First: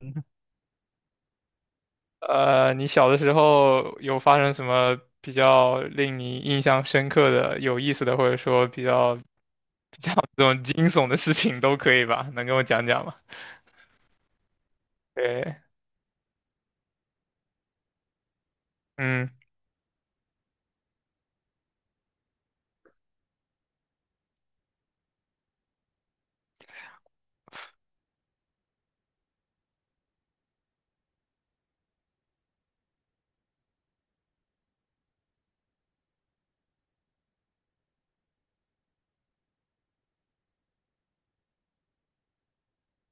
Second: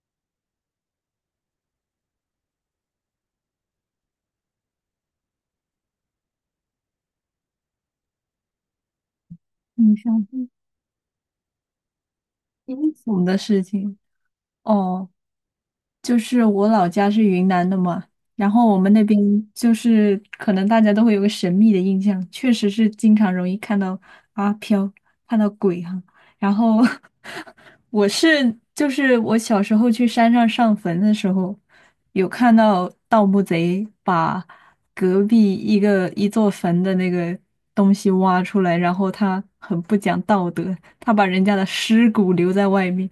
你小的时候有发生什么比较令你印象深刻的、有意思的，或者说比较你上这次种惊悚的事情都可以吧？能跟我讲清讲吗？楚的事情。哦，对，就是我老家是云南的嘛，然后我们那边嗯。就是可能大家都会有个神秘的印象，确实是经常容易看到阿飘，看到鬼哈、然后 就是我小时候去山上上坟的时候，有看到盗墓贼把隔壁一座坟的那个东西挖出来，然后他很不讲道德，他把人家的尸骨留在外面，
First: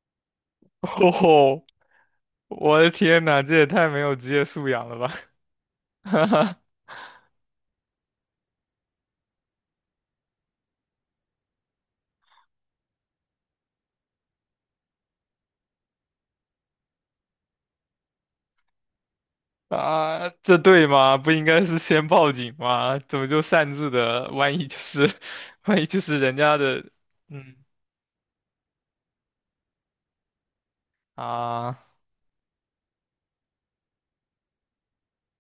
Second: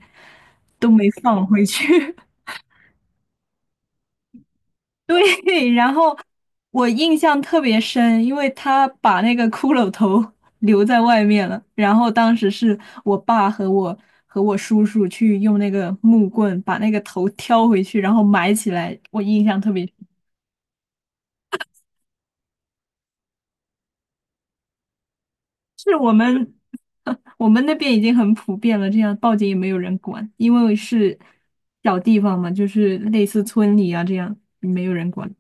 都没放哦，回去。我的天呐，这也太没有职业素养了吧！对，然 后哈哈我印象特别深，因为他把那个骷髅头 留在外面了。然后当时是我爸和我和我叔叔去用那个木棍把那个头挑回去，然后埋起来。我印象特别深啊，这对吗？不应该是先报警吗？怎么就擅自的？万一就是，万一是就我是人们 家的，我嗯们那边已经很普遍了，这样报警也没有人管，因为是啊。小地方嘛，就是类似村里啊这样，没有人管。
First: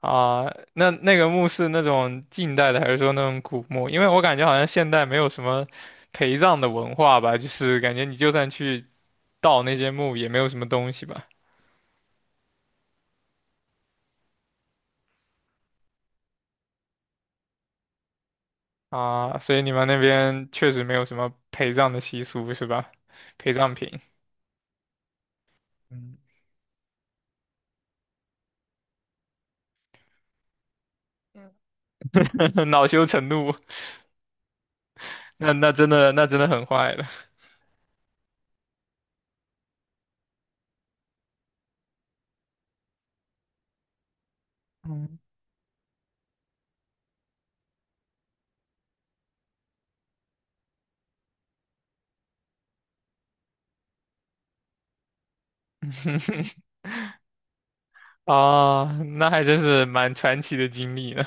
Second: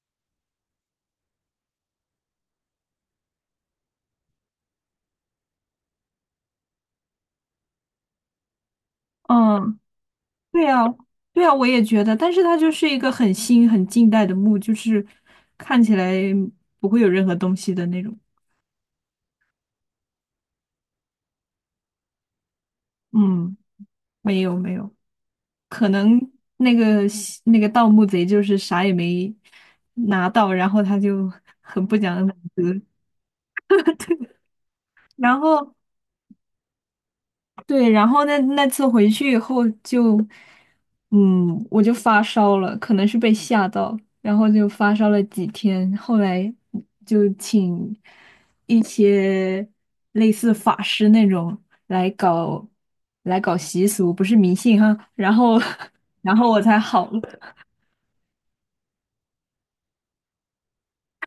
啊，那个墓是那种近代的，还是说那种古墓？因为我感觉好像现代没有什么陪葬的文化吧，就是感觉你就算去盗那嗯，些墓，也没有什对么啊，东西吧。对啊，我也觉得，但是它就是一个很新、很近代的墓，就是看起来不会有任何东西的那种。啊，所以你们那边确实没有什么陪葬的习俗是吧？陪嗯，葬品，没有没有，可能嗯。那个西那个盗墓贼就是啥也没拿到，然后他就很不讲武德，恼羞成怒，然那那后真的那真的很坏了。对，然后那那次回去以后就，嗯，我就发烧了，可能是被吓到，然后就发烧嗯了几天，后来就请一些类似法师那种来搞来搞习俗，不是迷信哈，然后 然后我才好了。啊，那还真是蛮传奇的经历呢。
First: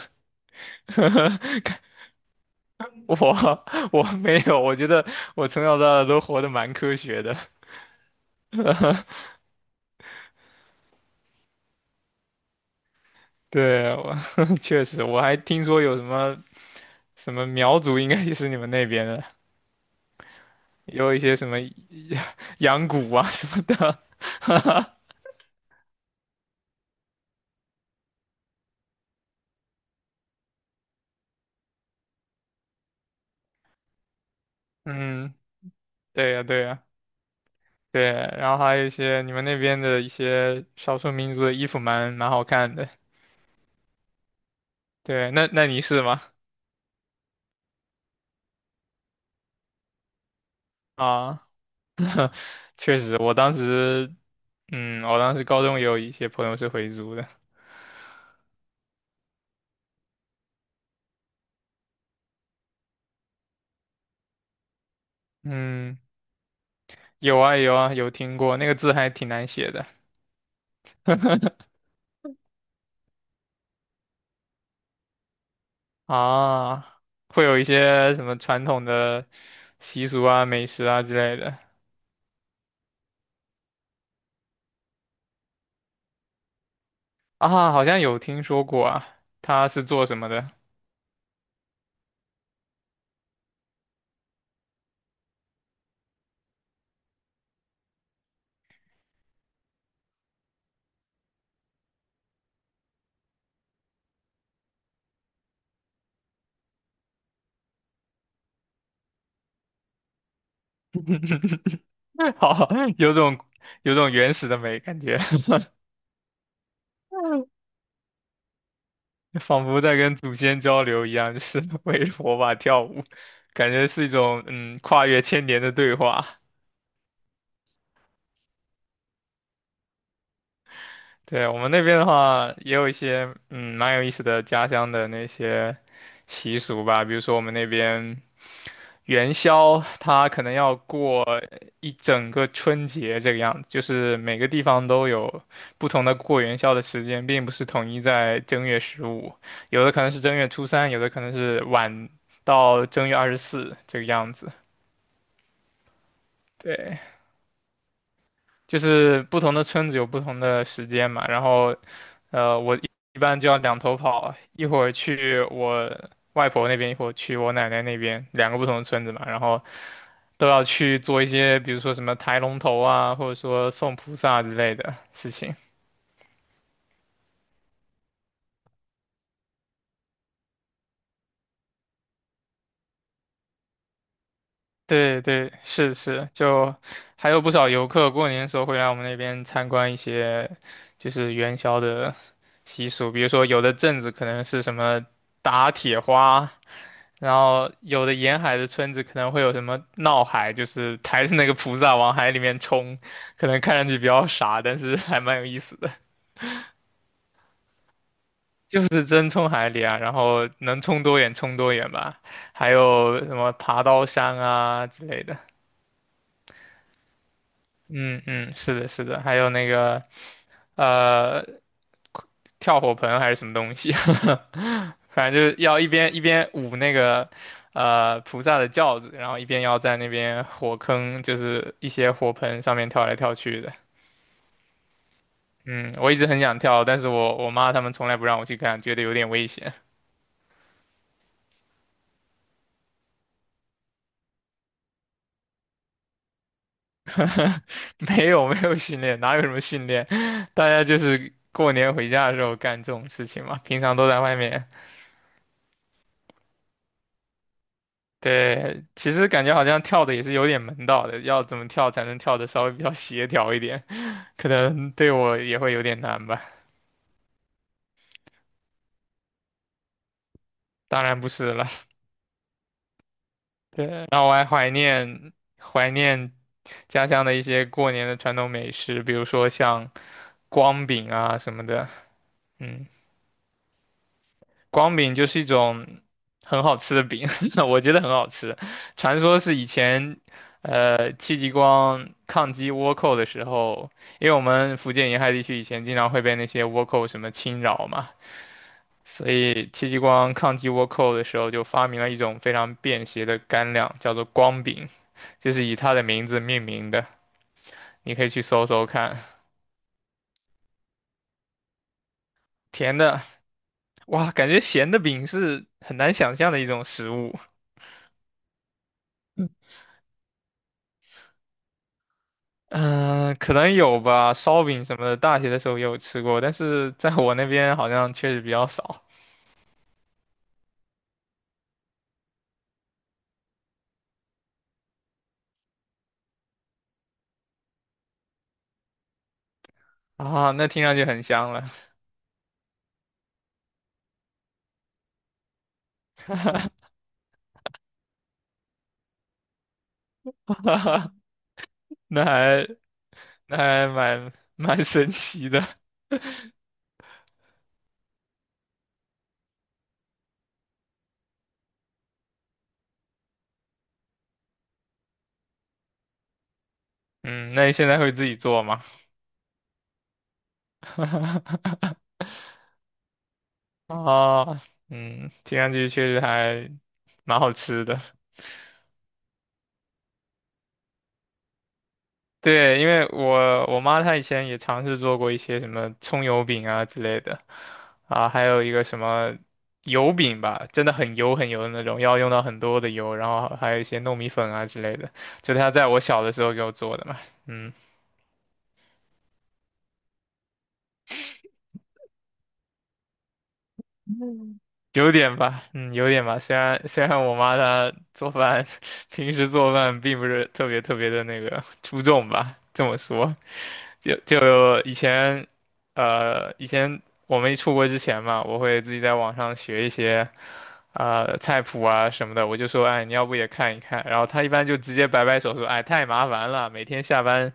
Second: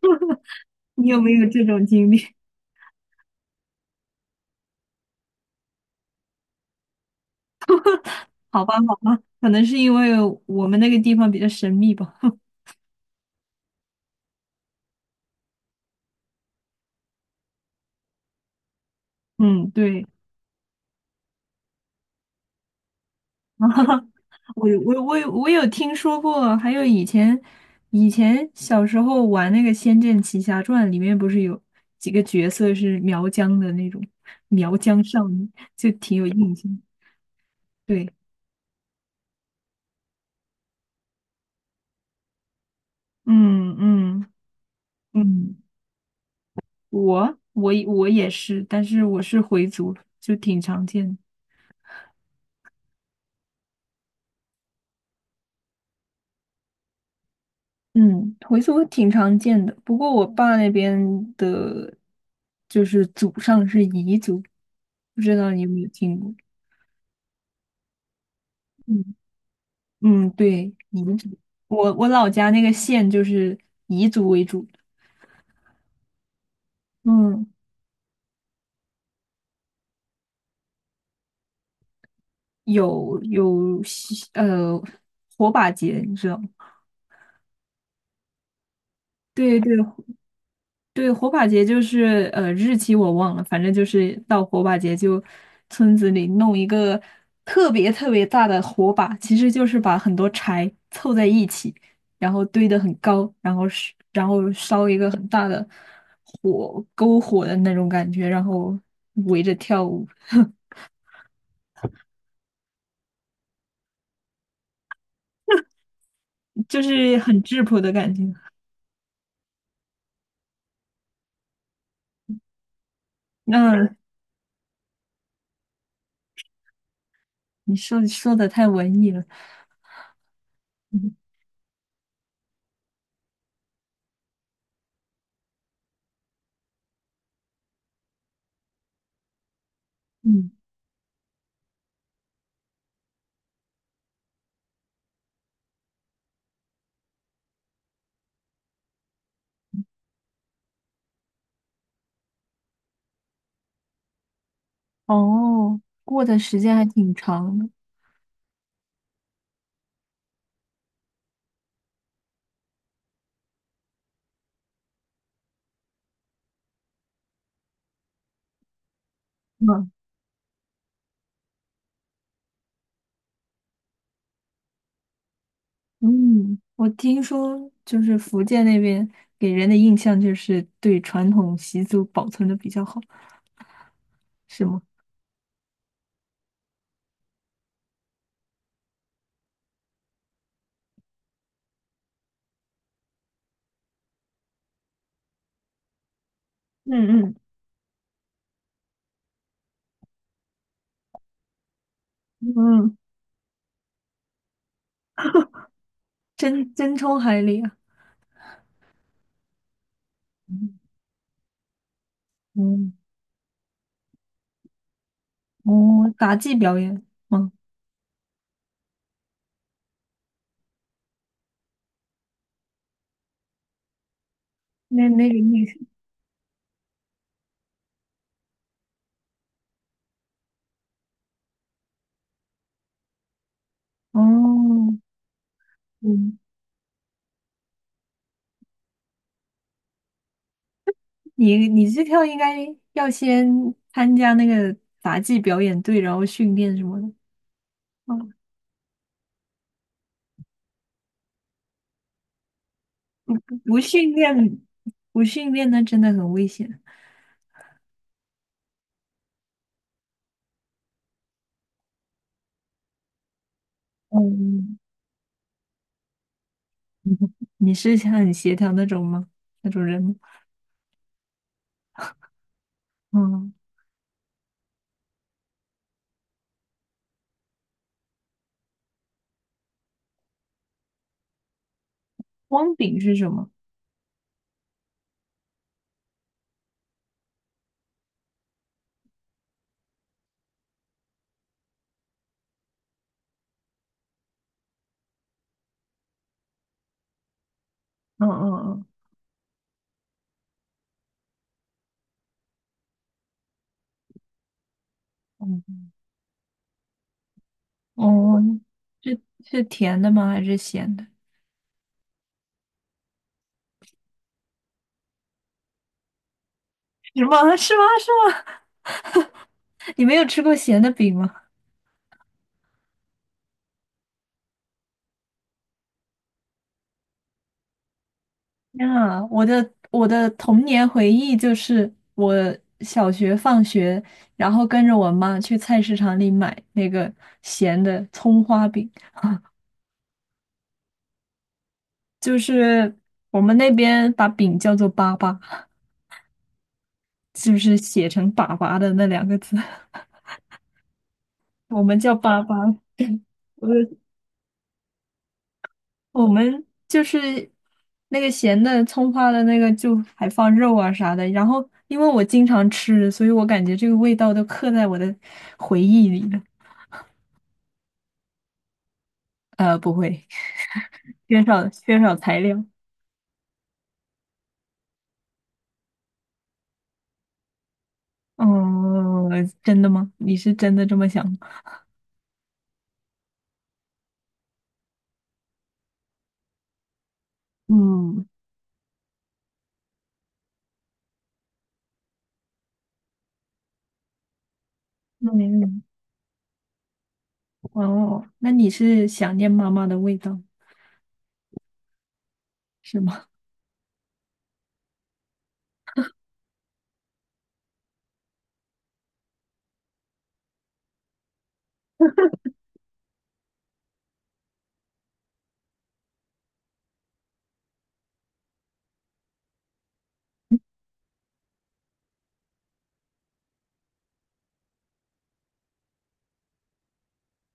你有没有这 种经历？我我没有，我觉得我从小到大都活得蛮科学的。好吧，好吧，可能是因为我们那个地方比较神秘吧。对，我 确实，我还听说有什么什么苗族，应该也是你们那边的，嗯，对。也有一些什么 羊骨啊什 么哈的。哈，我我我 有我有听说过，还有以前小时候玩那个《仙剑奇侠传》，里面不是有几个角色是苗疆的那种苗疆少嗯，女，就挺有对呀，印对象。呀，对。对，然后还有一些你们那边的一些少数民族的衣服蛮好看的。嗯嗯。对，那嗯，那你是吗？我也是，但是我是回族，就挺常见的。啊，确实，我当时，嗯，我当时高中也有一些朋友是回族的。嗯，回族挺常见的，不过我爸那边的，就是祖上是彝族，不知道你有没有嗯。听过？有啊有啊，有听过，那个字还嗯。挺难写的。 嗯，对，彝族，我我老家那个县就是彝族为主，啊，会嗯，有一些什么传统的习俗啊、美食啊之类的。有火把节，你知道吗？啊，好像有听说过啊，对他对，是做什么的？对，火把节就是日期我忘了，反正就是到火把节就村子里弄一个特别特别大的火把，其实就是把很多柴凑在一起，然后堆得很高，然后烧一个很大的篝火的那种感觉，然后围着跳舞，好，有种有种原始的美感觉。就是很质 朴的感觉。仿佛在跟祖先交流一样，就是 围着火把跳舞，感觉那是一种跨越千年的对话。你说说的太文艺了，嗯对，我们那边的话，也有一些蛮有意思的家乡的那些习俗吧，比如说我们那边元宵，它可嗯，能要过一整个春节这个样子，就是每个地方都有不同的过元宵的时间，并不是统一在正月十五，有的可能是正月初三，有的可能是晚到正月二十四这个样子。哦，过的时间还对，挺长的。就是不同的村子有不同的时间嘛，然后我一般就要两头跑，一会儿去我外婆那边，一会儿去我奶奶那边，两个不同的村子嘛，然后嗯都要去做一些，比如说什么抬龙头啊，或者说送菩萨之类的事情。嗯，我听说就是福建那边给人的印象就是对传统习俗保存的比较好，是吗？对对，是是，就还有不少游客过年的时候会来我们那边参观一些，就是元宵的习俗，比如说有的镇子可能是什么打铁花，嗯然后有的沿海的村子可能会有什么闹海，就是抬着那个菩萨往海里嗯面嗯，冲，可能看上去比较傻，但是 还蛮有意思的，真真冲海里啊！就是真冲海里啊，然后嗯能冲多远冲多远吧，还嗯，有什么爬刀山啊之类的。哦，杂技表演吗？嗯嗯，是的，是的，还有那个呃，跳火盆还是什么东西。那 那反正个就是意思。要一边舞那个菩萨的轿子，然后一边要在那边火坑，就是一些火盆上面跳来跳去的。哦，嗯，我一直嗯，很想跳，但是我妈他们从来不让我去看，觉得有点危险。你你这跳应该要先参加那个杂技表演队，然后训练什么的。没哦，有没有训练，哪有什么训练？大家就是过年回家的时候干这种事情嘛，不平常都训在外练，面不训练那真的很危险。对，感觉好像跳的也是有点门道的，要怎么跳才能跳的稍微比较协调一点。可嗯，能对我也会有点难吧。你是很协调那种吗？那种人吗？当然不是了，嗯，对，然后我还怀念家乡的一些过年的传统美食，比如说像光饼啊什么的，光嗯。饼是什么？光饼就是一种很好吃的饼。我觉得很好吃。传说是以前，戚继光抗击倭寇的时候，因为我们福建沿海地区以前经常会被那些倭寇什么侵扰嘛，嗯嗯所以戚继光抗击倭寇的时候就发明了一种非常便携的干粮，叫做光饼，就嗯是以嗯，它的名字命名的。你可以哦，去嗯，搜搜看，是是甜的吗？还是咸的？甜的，哇，感觉咸的饼是很难想象的一种食是物。吗？是吗？是吗？你没有吃过咸的饼吗？嗯、可能有吧，烧饼什么的，大学的时候也有吃过，但是在我那边好像确实比较天少啊，我的我的童年回忆就是我小学放学，然后跟着我妈去菜市场里买那个咸的葱花饼，啊。那听上去很香了。就是我们那边把饼叫做粑粑，就是写成粑粑的那两个字。我们叫那粑还粑，那我还蛮神奇的。我们就是那个咸的葱花的那个，就还放肉啊啥的。然后因为我经常吃，所以我感觉这个味道都刻在我的回忆里了。嗯，那你现在会自己做吗？不会，缺少 材料。啊，嗯，听上去确实还蛮好吃的。嗯，真的吗？你是真的这么想吗？对，因为我妈她以前也尝试做过一些什么葱油饼啊之类的，嗯啊，还有一个什么油饼吧，真的很油很油的那种，要用到很多的油，然后还有一些糯米粉啊之类的，就她嗯，在我小的时候给我做的嘛，嗯。哦，那你是想念妈妈的味道是吗？有点吧，嗯，有点吧。虽然我妈她做饭，平时做饭并不是特别特别的那个出众吧，这么说，就以前，以前我没出国之前嘛，我会自己在网上学一些，菜谱啊什么的。我就说，哎，你要不也看一看？然后她一般就直接摆摆手说，哎，太麻烦了，每天下班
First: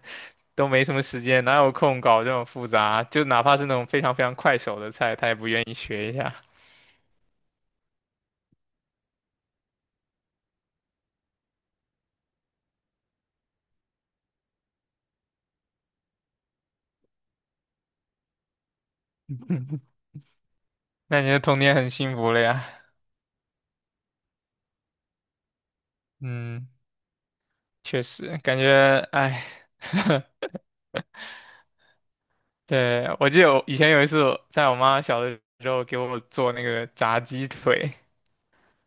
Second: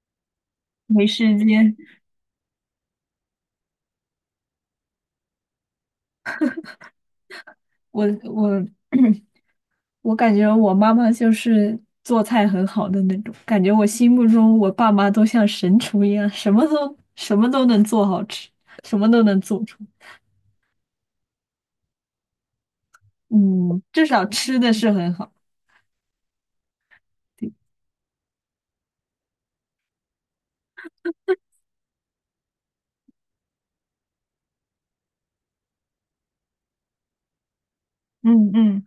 都没什么没时时间，哪有间，空搞这种复杂？就哪怕是那种非常非常快手的菜，她也不愿意学一下。我我我感觉我妈妈就是做菜很好的那种，感觉我心目中我爸妈都像神厨一样，什么都能做好吃，什么都能做出。那你的童年很幸福了呀。嗯，至少吃的是很好。嗯，对，确实，感觉，哎。对，我记得我以前有一次我在我妈小的时候给我做那个炸鸡腿，嗯嗯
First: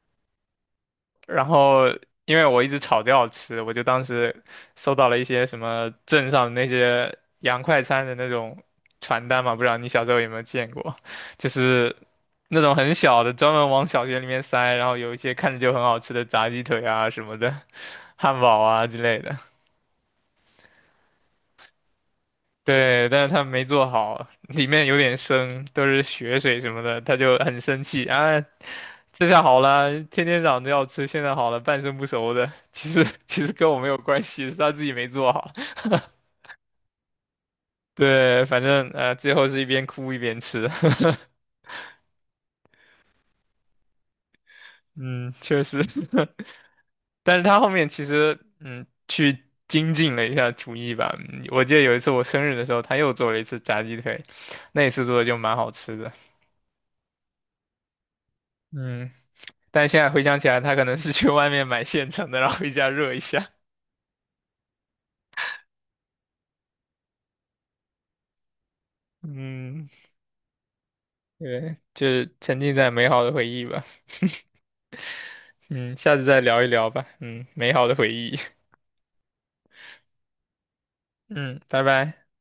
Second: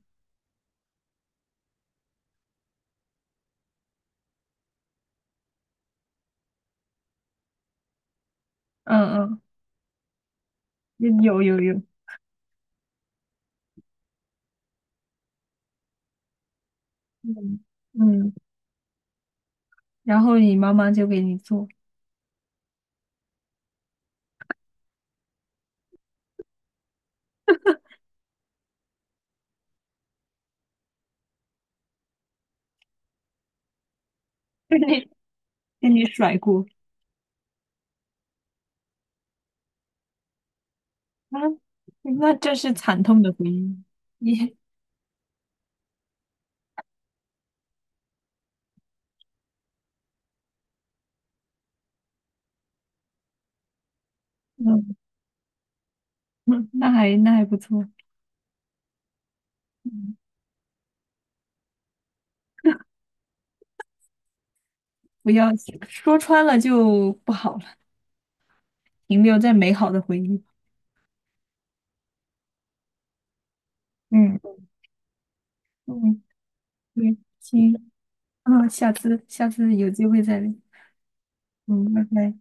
然后因为我一直吵着要吃，我就当时收到了一些什么镇上的那些洋快餐的那种传嗯单嘛，不知道你小时候有没有见过，嗯，有就有有，是那种很小的，专门往小学里面塞，然后有一些看着就很好吃的炸鸡腿啊什么嗯，的。嗯，汉堡啊之类的。然后你妈妈就给你做，对，但是他没做好，里面有点生，都是血水什么的，他就很生气啊。这下好了，天天嚷着要吃，现在好了，半生不熟的，其实跟我没有关系，是 他给自己没你做好。给你甩锅，对，反正最后是一边哭一边吃。啊，那这是惨痛的回忆。你，嗯，确实。但是他后面其实去精进了一下厨艺吧。嗯我记得有一次我生日的时候，他又做了一次炸鸡腿，那一嗯，次做的就蛮好吃的。嗯那还那还不错，嗯，但现在嗯，回想起来，他可能是去外面买现成的，然后回家热一下。不要说穿了就不好。了。停留在美嗯，好的回忆。对，就是沉浸在美好的回忆吧。嗯。嗯，下嗯，次再聊一聊吧。对，嗯，美好行，的回忆。啊，下次下次有机会再聊。嗯，拜嗯，拜拜。拜。